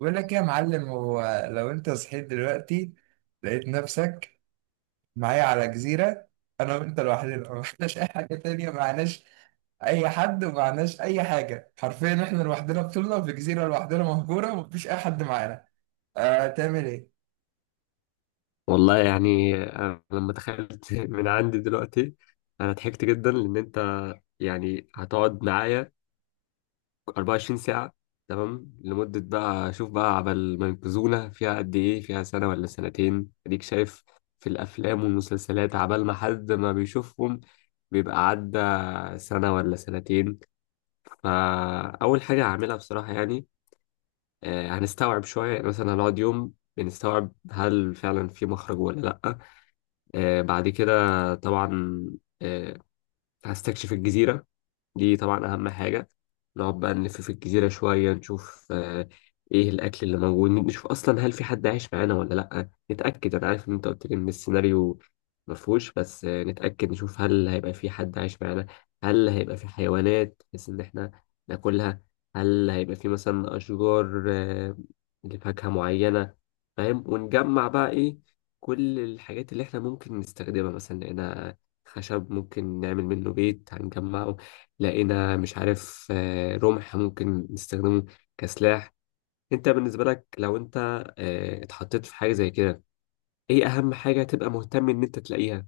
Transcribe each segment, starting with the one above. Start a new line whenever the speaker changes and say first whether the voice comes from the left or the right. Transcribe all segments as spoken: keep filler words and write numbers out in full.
right: بقول لك إيه يا معلم؟ هو لو انت صحيت دلوقتي لقيت نفسك معايا على جزيرة، انا وانت لوحدنا، ما فيناش اي حاجة تانية، معناش اي حد ومعناش اي حاجة، حرفيا احنا لوحدنا بطولنا في جزيرة لوحدنا مهجورة ومفيش اي حد معانا. آه، تعمل ايه؟
left: والله يعني أنا لما تخيلت من عندي دلوقتي أنا ضحكت جدا لأن أنت يعني هتقعد معايا 24 ساعة. تمام لمدة بقى شوف بقى عبال ما ينقذونا فيها قد إيه، فيها سنة ولا سنتين؟ أديك شايف في الأفلام والمسلسلات عبال ما حد ما بيشوفهم بيبقى عدى سنة ولا سنتين. فأول حاجة هعملها بصراحة يعني آه، هنستوعب شوية، يعني مثلا هنقعد يوم بنستوعب هل فعلا في مخرج ولا لأ. آه، بعد كده طبعا آه، هستكشف الجزيرة دي طبعا أهم حاجة. نقعد بقى نلف في الجزيرة شوية نشوف آه، إيه الأكل اللي موجود، نشوف أصلا هل في حد عايش معانا ولا لأ، نتأكد. أنا عارف إن أنت قلت لي إن السيناريو مفهوش، بس آه، نتأكد نشوف هل هيبقى في حد عايش معانا، هل هيبقى في حيوانات بحيث إن إحنا ناكلها، هل هيبقى في مثلا أشجار آه، لفاكهة معينة، فاهم؟ ونجمع بقى إيه كل الحاجات اللي إحنا ممكن نستخدمها، مثلا لقينا خشب ممكن نعمل منه بيت هنجمعه، لقينا مش عارف آه، رمح ممكن نستخدمه كسلاح. انت بالنسبة لك لو انت آه، اتحطيت في حاجة زي كده، ايه اهم حاجة تبقى مهتم ان انت تلاقيها؟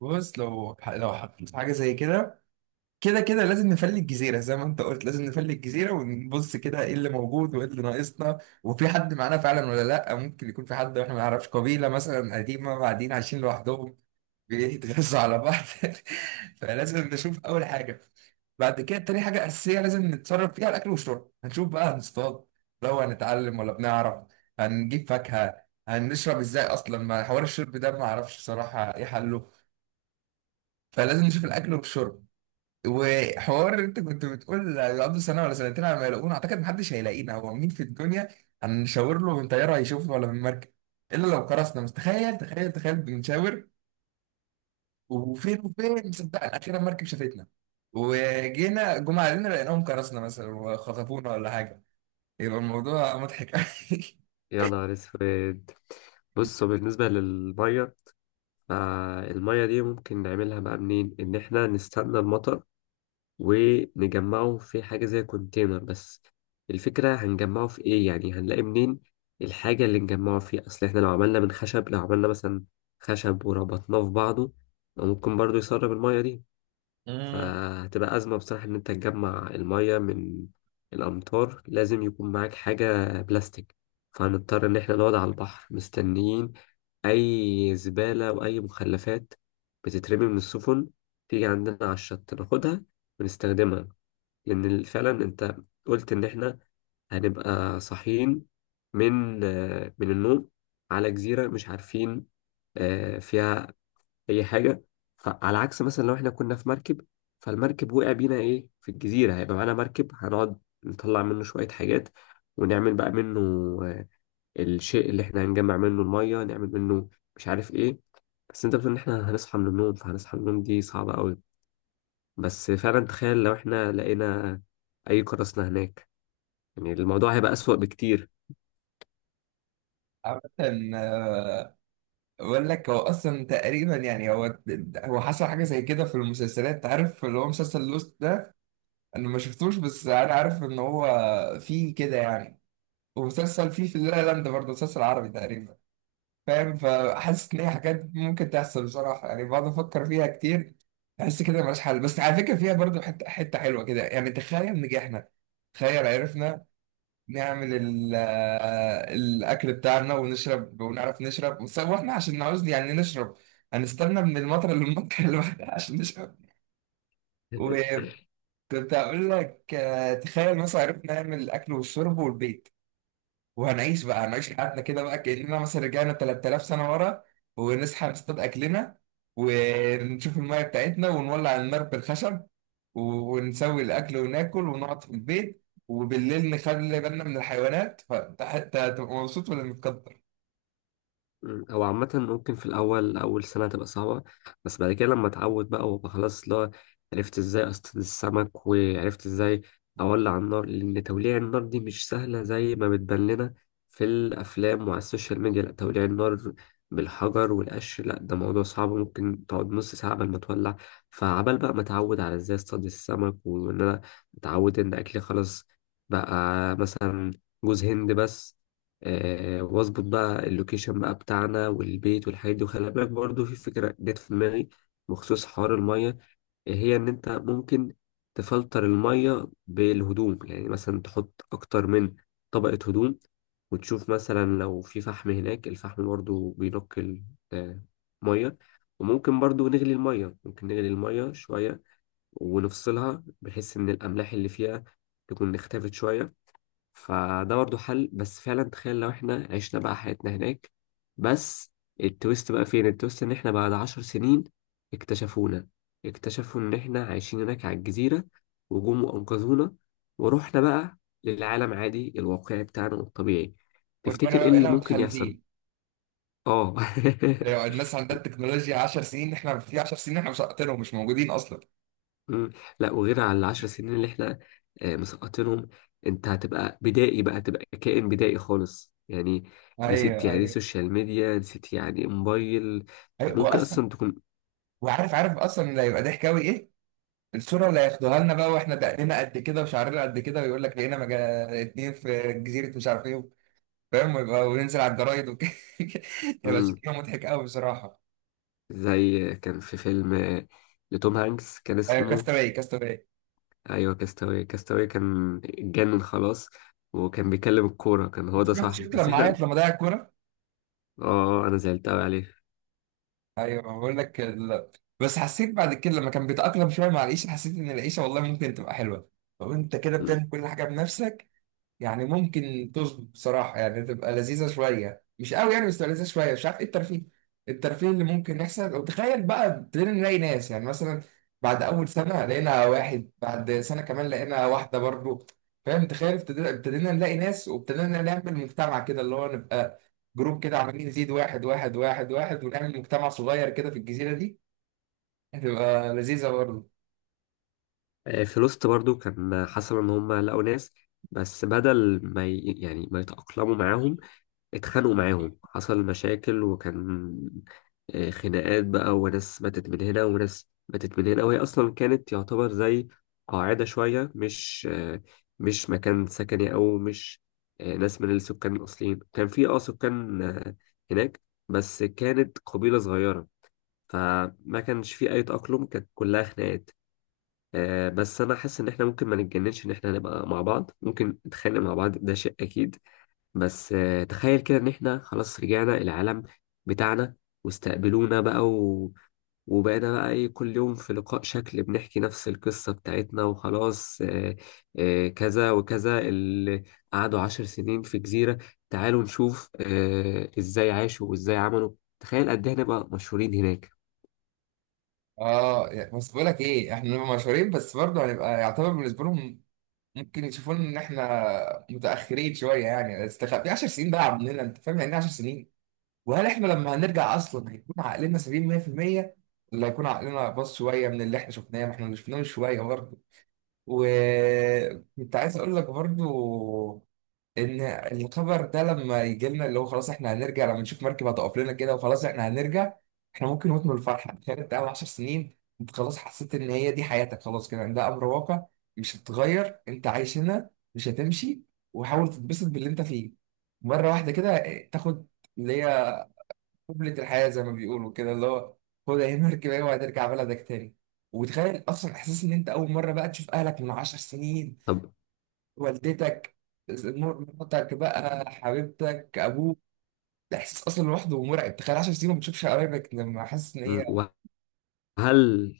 right: بص، لو لو حطيت في حاجة زي كده كده كده لازم نفلي الجزيرة زي ما انت قلت، لازم نفلي الجزيرة ونبص كده ايه اللي موجود وايه اللي ناقصنا، وفي حد معانا فعلا ولا لا. ممكن يكون في حد واحنا ما نعرفش، قبيلة مثلا قديمة قاعدين عايشين لوحدهم بيتغذوا على بعض. فلازم نشوف أول حاجة. بعد كده، تاني حاجة أساسية لازم نتصرف فيها، الأكل والشرب. هنشوف بقى هنصطاد لو هنتعلم ولا بنعرف، هنجيب فاكهة، هنشرب ازاي أصلا؟ ما حوار الشرب ده ما أعرفش صراحة ايه حله. فلازم نشوف الأكل والشرب. وحوار انت كنت بتقول يقعدوا سنه ولا سنتين على ما يلاقونا، اعتقد محدش هيلاقينا. هو مين في الدنيا هنشاور له من طياره هيشوفنا ولا من مركب؟ الا لو كرسنا. بس تخيل، تخيل تخيل بنشاور وفين وفين صدقنا اخيرا مركب شافتنا، وجينا جم علينا لقيناهم كرسنا مثلا وخطفونا ولا حاجه، يبقى الموضوع مضحك قوي.
left: يا نهار اسود. بص بالنسبة للمية، فالمية دي ممكن نعملها بقى منين؟ ان احنا نستنى المطر ونجمعه في حاجة زي كونتينر، بس الفكرة هنجمعه في ايه؟ يعني هنلاقي منين الحاجة اللي نجمعه فيه؟ اصل احنا لو عملنا من خشب، لو عملنا مثلا خشب وربطناه في بعضه ممكن برضو يسرب المية دي.
right: مم.
left: فهتبقى أزمة بصراحة إن أنت تجمع المية من الأمطار، لازم يكون معاك حاجة بلاستيك. فهنضطر إن احنا نقعد على البحر مستنيين أي زبالة وأي مخلفات بتترمي من السفن تيجي عندنا على الشط، ناخدها ونستخدمها. لأن ال- فعلا أنت قلت إن إحنا هنبقى صاحيين من آه، من النوم على جزيرة مش عارفين آه، فيها أي حاجة. فعلى عكس مثلا لو إحنا كنا في مركب فالمركب وقع بينا إيه في الجزيرة، هيبقى معانا مركب هنقعد نطلع منه شوية حاجات، ونعمل بقى منه آه، الشيء اللي إحنا هنجمع منه المية، نعمل منه مش عارف إيه. بس أنت بتقول إن إحنا هنصحى من النوم، فهنصحى من النوم دي صعبة أوي. بس فعلا تخيل لو إحنا لقينا أي قراصنة هناك، يعني الموضوع هيبقى أسوأ بكتير.
right: عامة، آه، بقول لك، هو أصلا تقريبا يعني هو هو حصل حاجة زي كده في المسلسلات، عارف اللي هو مسلسل لوست ده؟ انا ما شفتوش بس انا عارف ان هو فيه كده يعني. ومسلسل فيه في لا لاند برضه، مسلسل عربي تقريبا، فاهم؟ فحاسس ان هي حاجات ممكن تحصل بصراحه، يعني بقعد افكر فيها كتير. احس كده ملهاش حل، بس على فكره فيها برضه حته حته حلوه كده. يعني تخيل نجحنا، تخيل عرفنا نعمل ال- آه، الاكل بتاعنا ونشرب، ونعرف نشرب. بس هو احنا عشان نعوز يعني نشرب هنستنى من المطر للمطر اللي بعدها عشان نشرب. كنت هقول لك، آه، تخيل مثلا عرفنا نعمل الاكل والشرب والبيت، وهنعيش بقى، هنعيش حياتنا كده بقى كاننا مثلا رجعنا تلات تلاف سنة سنه ورا، ونصحى نصطاد اكلنا، ونشوف الميه بتاعتنا، ونولع النار بالخشب، و- ونسوي الاكل وناكل ونقعد في البيت، وبالليل نخلي بالنا من الحيوانات. فانت حتى هتبقى مبسوط ولا متقدر؟
left: مم. هو عامة ممكن في الأول أول سنة تبقى صعبة، بس بعد كده لما أتعود بقى وأبقى خلاص لا، عرفت إزاي أصطاد السمك وعرفت إزاي أولع النار، لأن توليع النار دي مش سهلة زي ما بتبان لنا في الأفلام وعلى السوشيال ميديا. لأ، توليع النار بالحجر والقش، لأ ده موضوع صعب، ممكن تقعد نص ساعة قبل ما تولع. فعبال بقى ما أتعود على إزاي أصطاد السمك وإن أنا أتعود إن أكلي خلاص بقى مثلا جوز هند بس، آه، واظبط بقى اللوكيشن بقى بتاعنا والبيت والحاجات دي. وخلي بالك برضه في فكرة جت في دماغي بخصوص حوار المية، آه، هي إن أنت ممكن تفلتر المية بالهدوم، يعني مثلا تحط أكتر من طبقة هدوم وتشوف مثلا لو في فحم هناك، الفحم برضه بينقي المية. وممكن برضه نغلي المية، ممكن نغلي المية شوية ونفصلها بحيث إن الأملاح اللي فيها تكون اختفت شوية. فده برضه حل. بس فعلا تخيل لو احنا عشنا بقى حياتنا هناك بس. التويست بقى فين؟ التويست ان احنا بعد عشر سنين اكتشفونا، اكتشفوا ان احنا عايشين هناك على الجزيرة، وجم وانقذونا ورحنا بقى للعالم عادي الواقعي بتاعنا الطبيعي.
right: وربنا
left: تفتكر
right: بقى
left: ايه اللي
right: بقينا
left: ممكن يحصل؟
right: متخلفين.
left: اه.
right: يعني الناس عندها التكنولوجيا 10 سنين، احنا في 10 سنين احنا مش هقتلهم، مش موجودين اصلا.
left: مم. لا، وغير على العشر سنين اللي احنا آه، مسقطينهم، انت هتبقى بدائي بقى، تبقى كائن بدائي خالص يعني. نسيت
right: ايوه،
left: يعني ايه
right: ايوه،
left: سوشيال ميديا، نسيت يعني ايه موبايل.
right: ايوه،
left: ممكن
right: واصلا
left: اصلا تكون
right: وعارف عارف اصلا اللي هيبقى ضحك قوي ايه، الصوره اللي هياخدوها لنا بقى واحنا دقنا قد كده وشعرنا قد كده، ويقول لك لقينا مجا... اتنين في جزيره مش عارف ايه، فاهم؟ ويبقى وننزل على الجرايد وكده. هيبقى
left: مم.
right: شكله مضحك قوي بصراحه.
left: زي كان في فيلم آه، لتوم هانكس كان
right: ايوه،
left: اسمه.
right: كاستاوي كاستاوي.
left: ايوه، كاستاوي كاستاوي كان اتجنن خلاص، وكان بيكلم الكورة كان هو ده
right: شفت
left: صاحبه،
right: شفت
left: بس
right: لما
left: احنا
right: عيط لما ضيع الكوره؟
left: اه آه، انا زعلت قوي عليه.
right: ايوه، بقول لك ال... بس حسيت بعد كده لما كان بيتاقلم شويه مع العيشه، حسيت ان العيشه والله ممكن تبقى حلوه لو انت كده بتعمل كل حاجه بنفسك. يعني ممكن تظبط بصراحة، يعني تبقى لذيذة شوية، مش قوي يعني بس تبقى لذيذة شوية. مش عارف ايه الترفيه، الترفيه اللي ممكن يحصل. وتخيل بقى ابتدينا نلاقي ناس، يعني مثلا بعد أول سنة لقينا واحد، بعد سنة كمان لقينا واحدة برضو، فاهم؟ تخيل ابتدينا ابتدينا نلاقي ناس، وابتدينا نعمل مجتمع كده، اللي هو نبقى جروب كده عمالين نزيد واحد واحد واحد واحد، ونعمل مجتمع صغير كده في الجزيرة دي، هتبقى لذيذة برضو.
left: آه، في لوست برضو كان حصل ان هم لقوا ناس، بس بدل ما ي... يعني ما يتأقلموا معاهم، اتخانقوا معاهم، حصل مشاكل. وكان آه، خناقات بقى وناس ماتت من هنا وناس ماتت من هنا. وهي اصلا كانت يعتبر زي قاعدة شوية، مش آه، مش مكان سكني، او مش آه، ناس من السكان الاصليين. كان في اه سكان آه، هناك بس كانت قبيلة صغيرة، فما كانش في اي تأقلم، كانت كلها خناقات. آه، بس انا حاسس ان احنا ممكن ما نتجننش، ان احنا نبقى مع بعض ممكن نتخانق مع بعض ده شيء اكيد. بس آه، تخيل كده ان احنا خلاص رجعنا العالم بتاعنا، واستقبلونا بقى و... وبقينا بقى ايه، كل يوم في لقاء شكل بنحكي نفس القصة بتاعتنا، وخلاص آه، آه، كذا وكذا، اللي قعدوا عشر سنين في جزيرة، تعالوا نشوف آه، ازاي عاشوا وازاي عملوا. تخيل قد ايه هنبقى مشهورين هناك.
right: اه، يعني بس بقول لك ايه، احنا نبقى مشهورين بس برضه هنبقى يعتبر بالنسبه لهم ممكن يشوفون ان احنا متاخرين شويه. يعني استخ- في 10 سنين بقى عندنا، انت فاهم يعني إيه 10 سنين؟ وهل احنا لما هنرجع اصلا هيكون عقلنا سليم مية في المية، ولا هيكون عقلنا باظ شويه من اللي احنا شفناه؟ ما احنا اللي شفناه من شويه برضه. وكنت عايز اقول لك برضه، ان الخبر ده لما يجي لنا، اللي هو خلاص احنا هنرجع، لما نشوف مركب هتقف لنا كده وخلاص احنا هنرجع، احنا ممكن نموت من الفرحه. تخيل انت قاعد 10 سنين، انت خلاص حسيت ان هي دي حياتك، خلاص كده، ده امر واقع، مش هتتغير، انت عايش هنا مش هتمشي، وحاول تتبسط باللي انت فيه، مره واحده كده اه، تاخد اللي هي قبلة الحياه زي ما بيقولوا، كده اللي هو خد اهي مركب اهي وهترجع بلدك تاني. وتخيل اصلا احساس ان انت اول مره بقى تشوف اهلك من 10 سنين،
left: طب
right: والدتك، مراتك بقى، حبيبتك، ابوك، ده احساس اصلا لوحده مرعب. تخيل 10 سنين ما بتشوفش قرايبك، لما حاسس ان هي.
left: م، وهل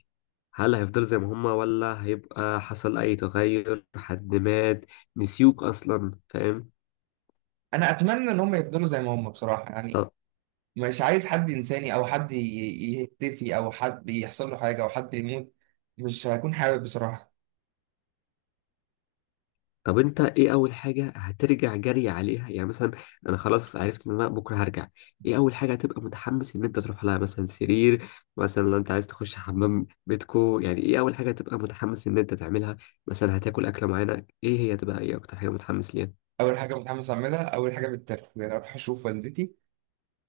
left: هل هيفضل زي ما هما، ولا هيبقى حصل أي تغير، حد مات، نسيوك أصلا، فاهم؟
right: انا اتمنى ان هم يفضلوا زي ما هم بصراحه، يعني
left: طب
right: مش عايز حد ينساني او حد ي- ي- يختفي او حد يحصل له حاجه او حد يموت، مش هكون حابب بصراحه.
left: طب أنت إيه أول حاجة هترجع جري عليها؟ يعني مثلا أنا خلاص عرفت إن أنا بكرة هرجع، إيه أول حاجة هتبقى متحمس إن أنت تروح لها؟ مثلا سرير، مثلا لو أنت عايز تخش حمام بيتكو، يعني إيه أول حاجة هتبقى متحمس إن أنت تعملها؟ مثلا هتاكل أكلة معينة، إيه هي، تبقى إيه أكتر حاجة متحمس ليها؟
right: اول حاجه متحمس اعملها، اول حاجه بالترتيب، يعني اروح اشوف والدتي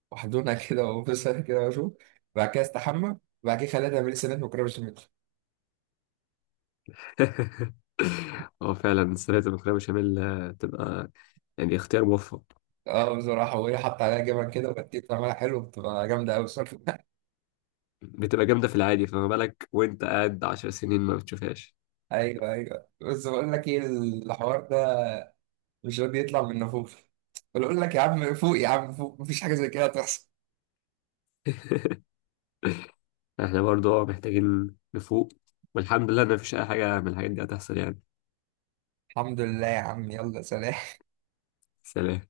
right: واحضنها كده وابوسها كده واشوف. بعد كده استحمى. بعد كده خليها تعمل لي سنات مكرونه بشاميل.
left: هو فعلا سلطة المكرونة بشاميل آه، تبقى يعني اختيار موفق.
right: اه بصراحة، وهي حط عليها جبن كده، وبتبقى بتعملها حلو، بتبقى جامدة أوي بصراحة.
left: بتبقى جامدة في العادي، فما بالك وانت قاعد عشر سنين ما بتشوفهاش.
right: أيوه، أيوه، بس بقول لك إيه، الحوار ده مش راضي يطلع من نفوف. بقول لك يا عم فوق، يا عم فوق، مفيش حاجة زي كده تحصل.
left: احنا برضو اه محتاجين نفوق، والحمد لله ان مفيش اي حاجة من الحاجات دي هتحصل يعني.
right: الحمد لله يا عم، يلا سلام.
left: سلام.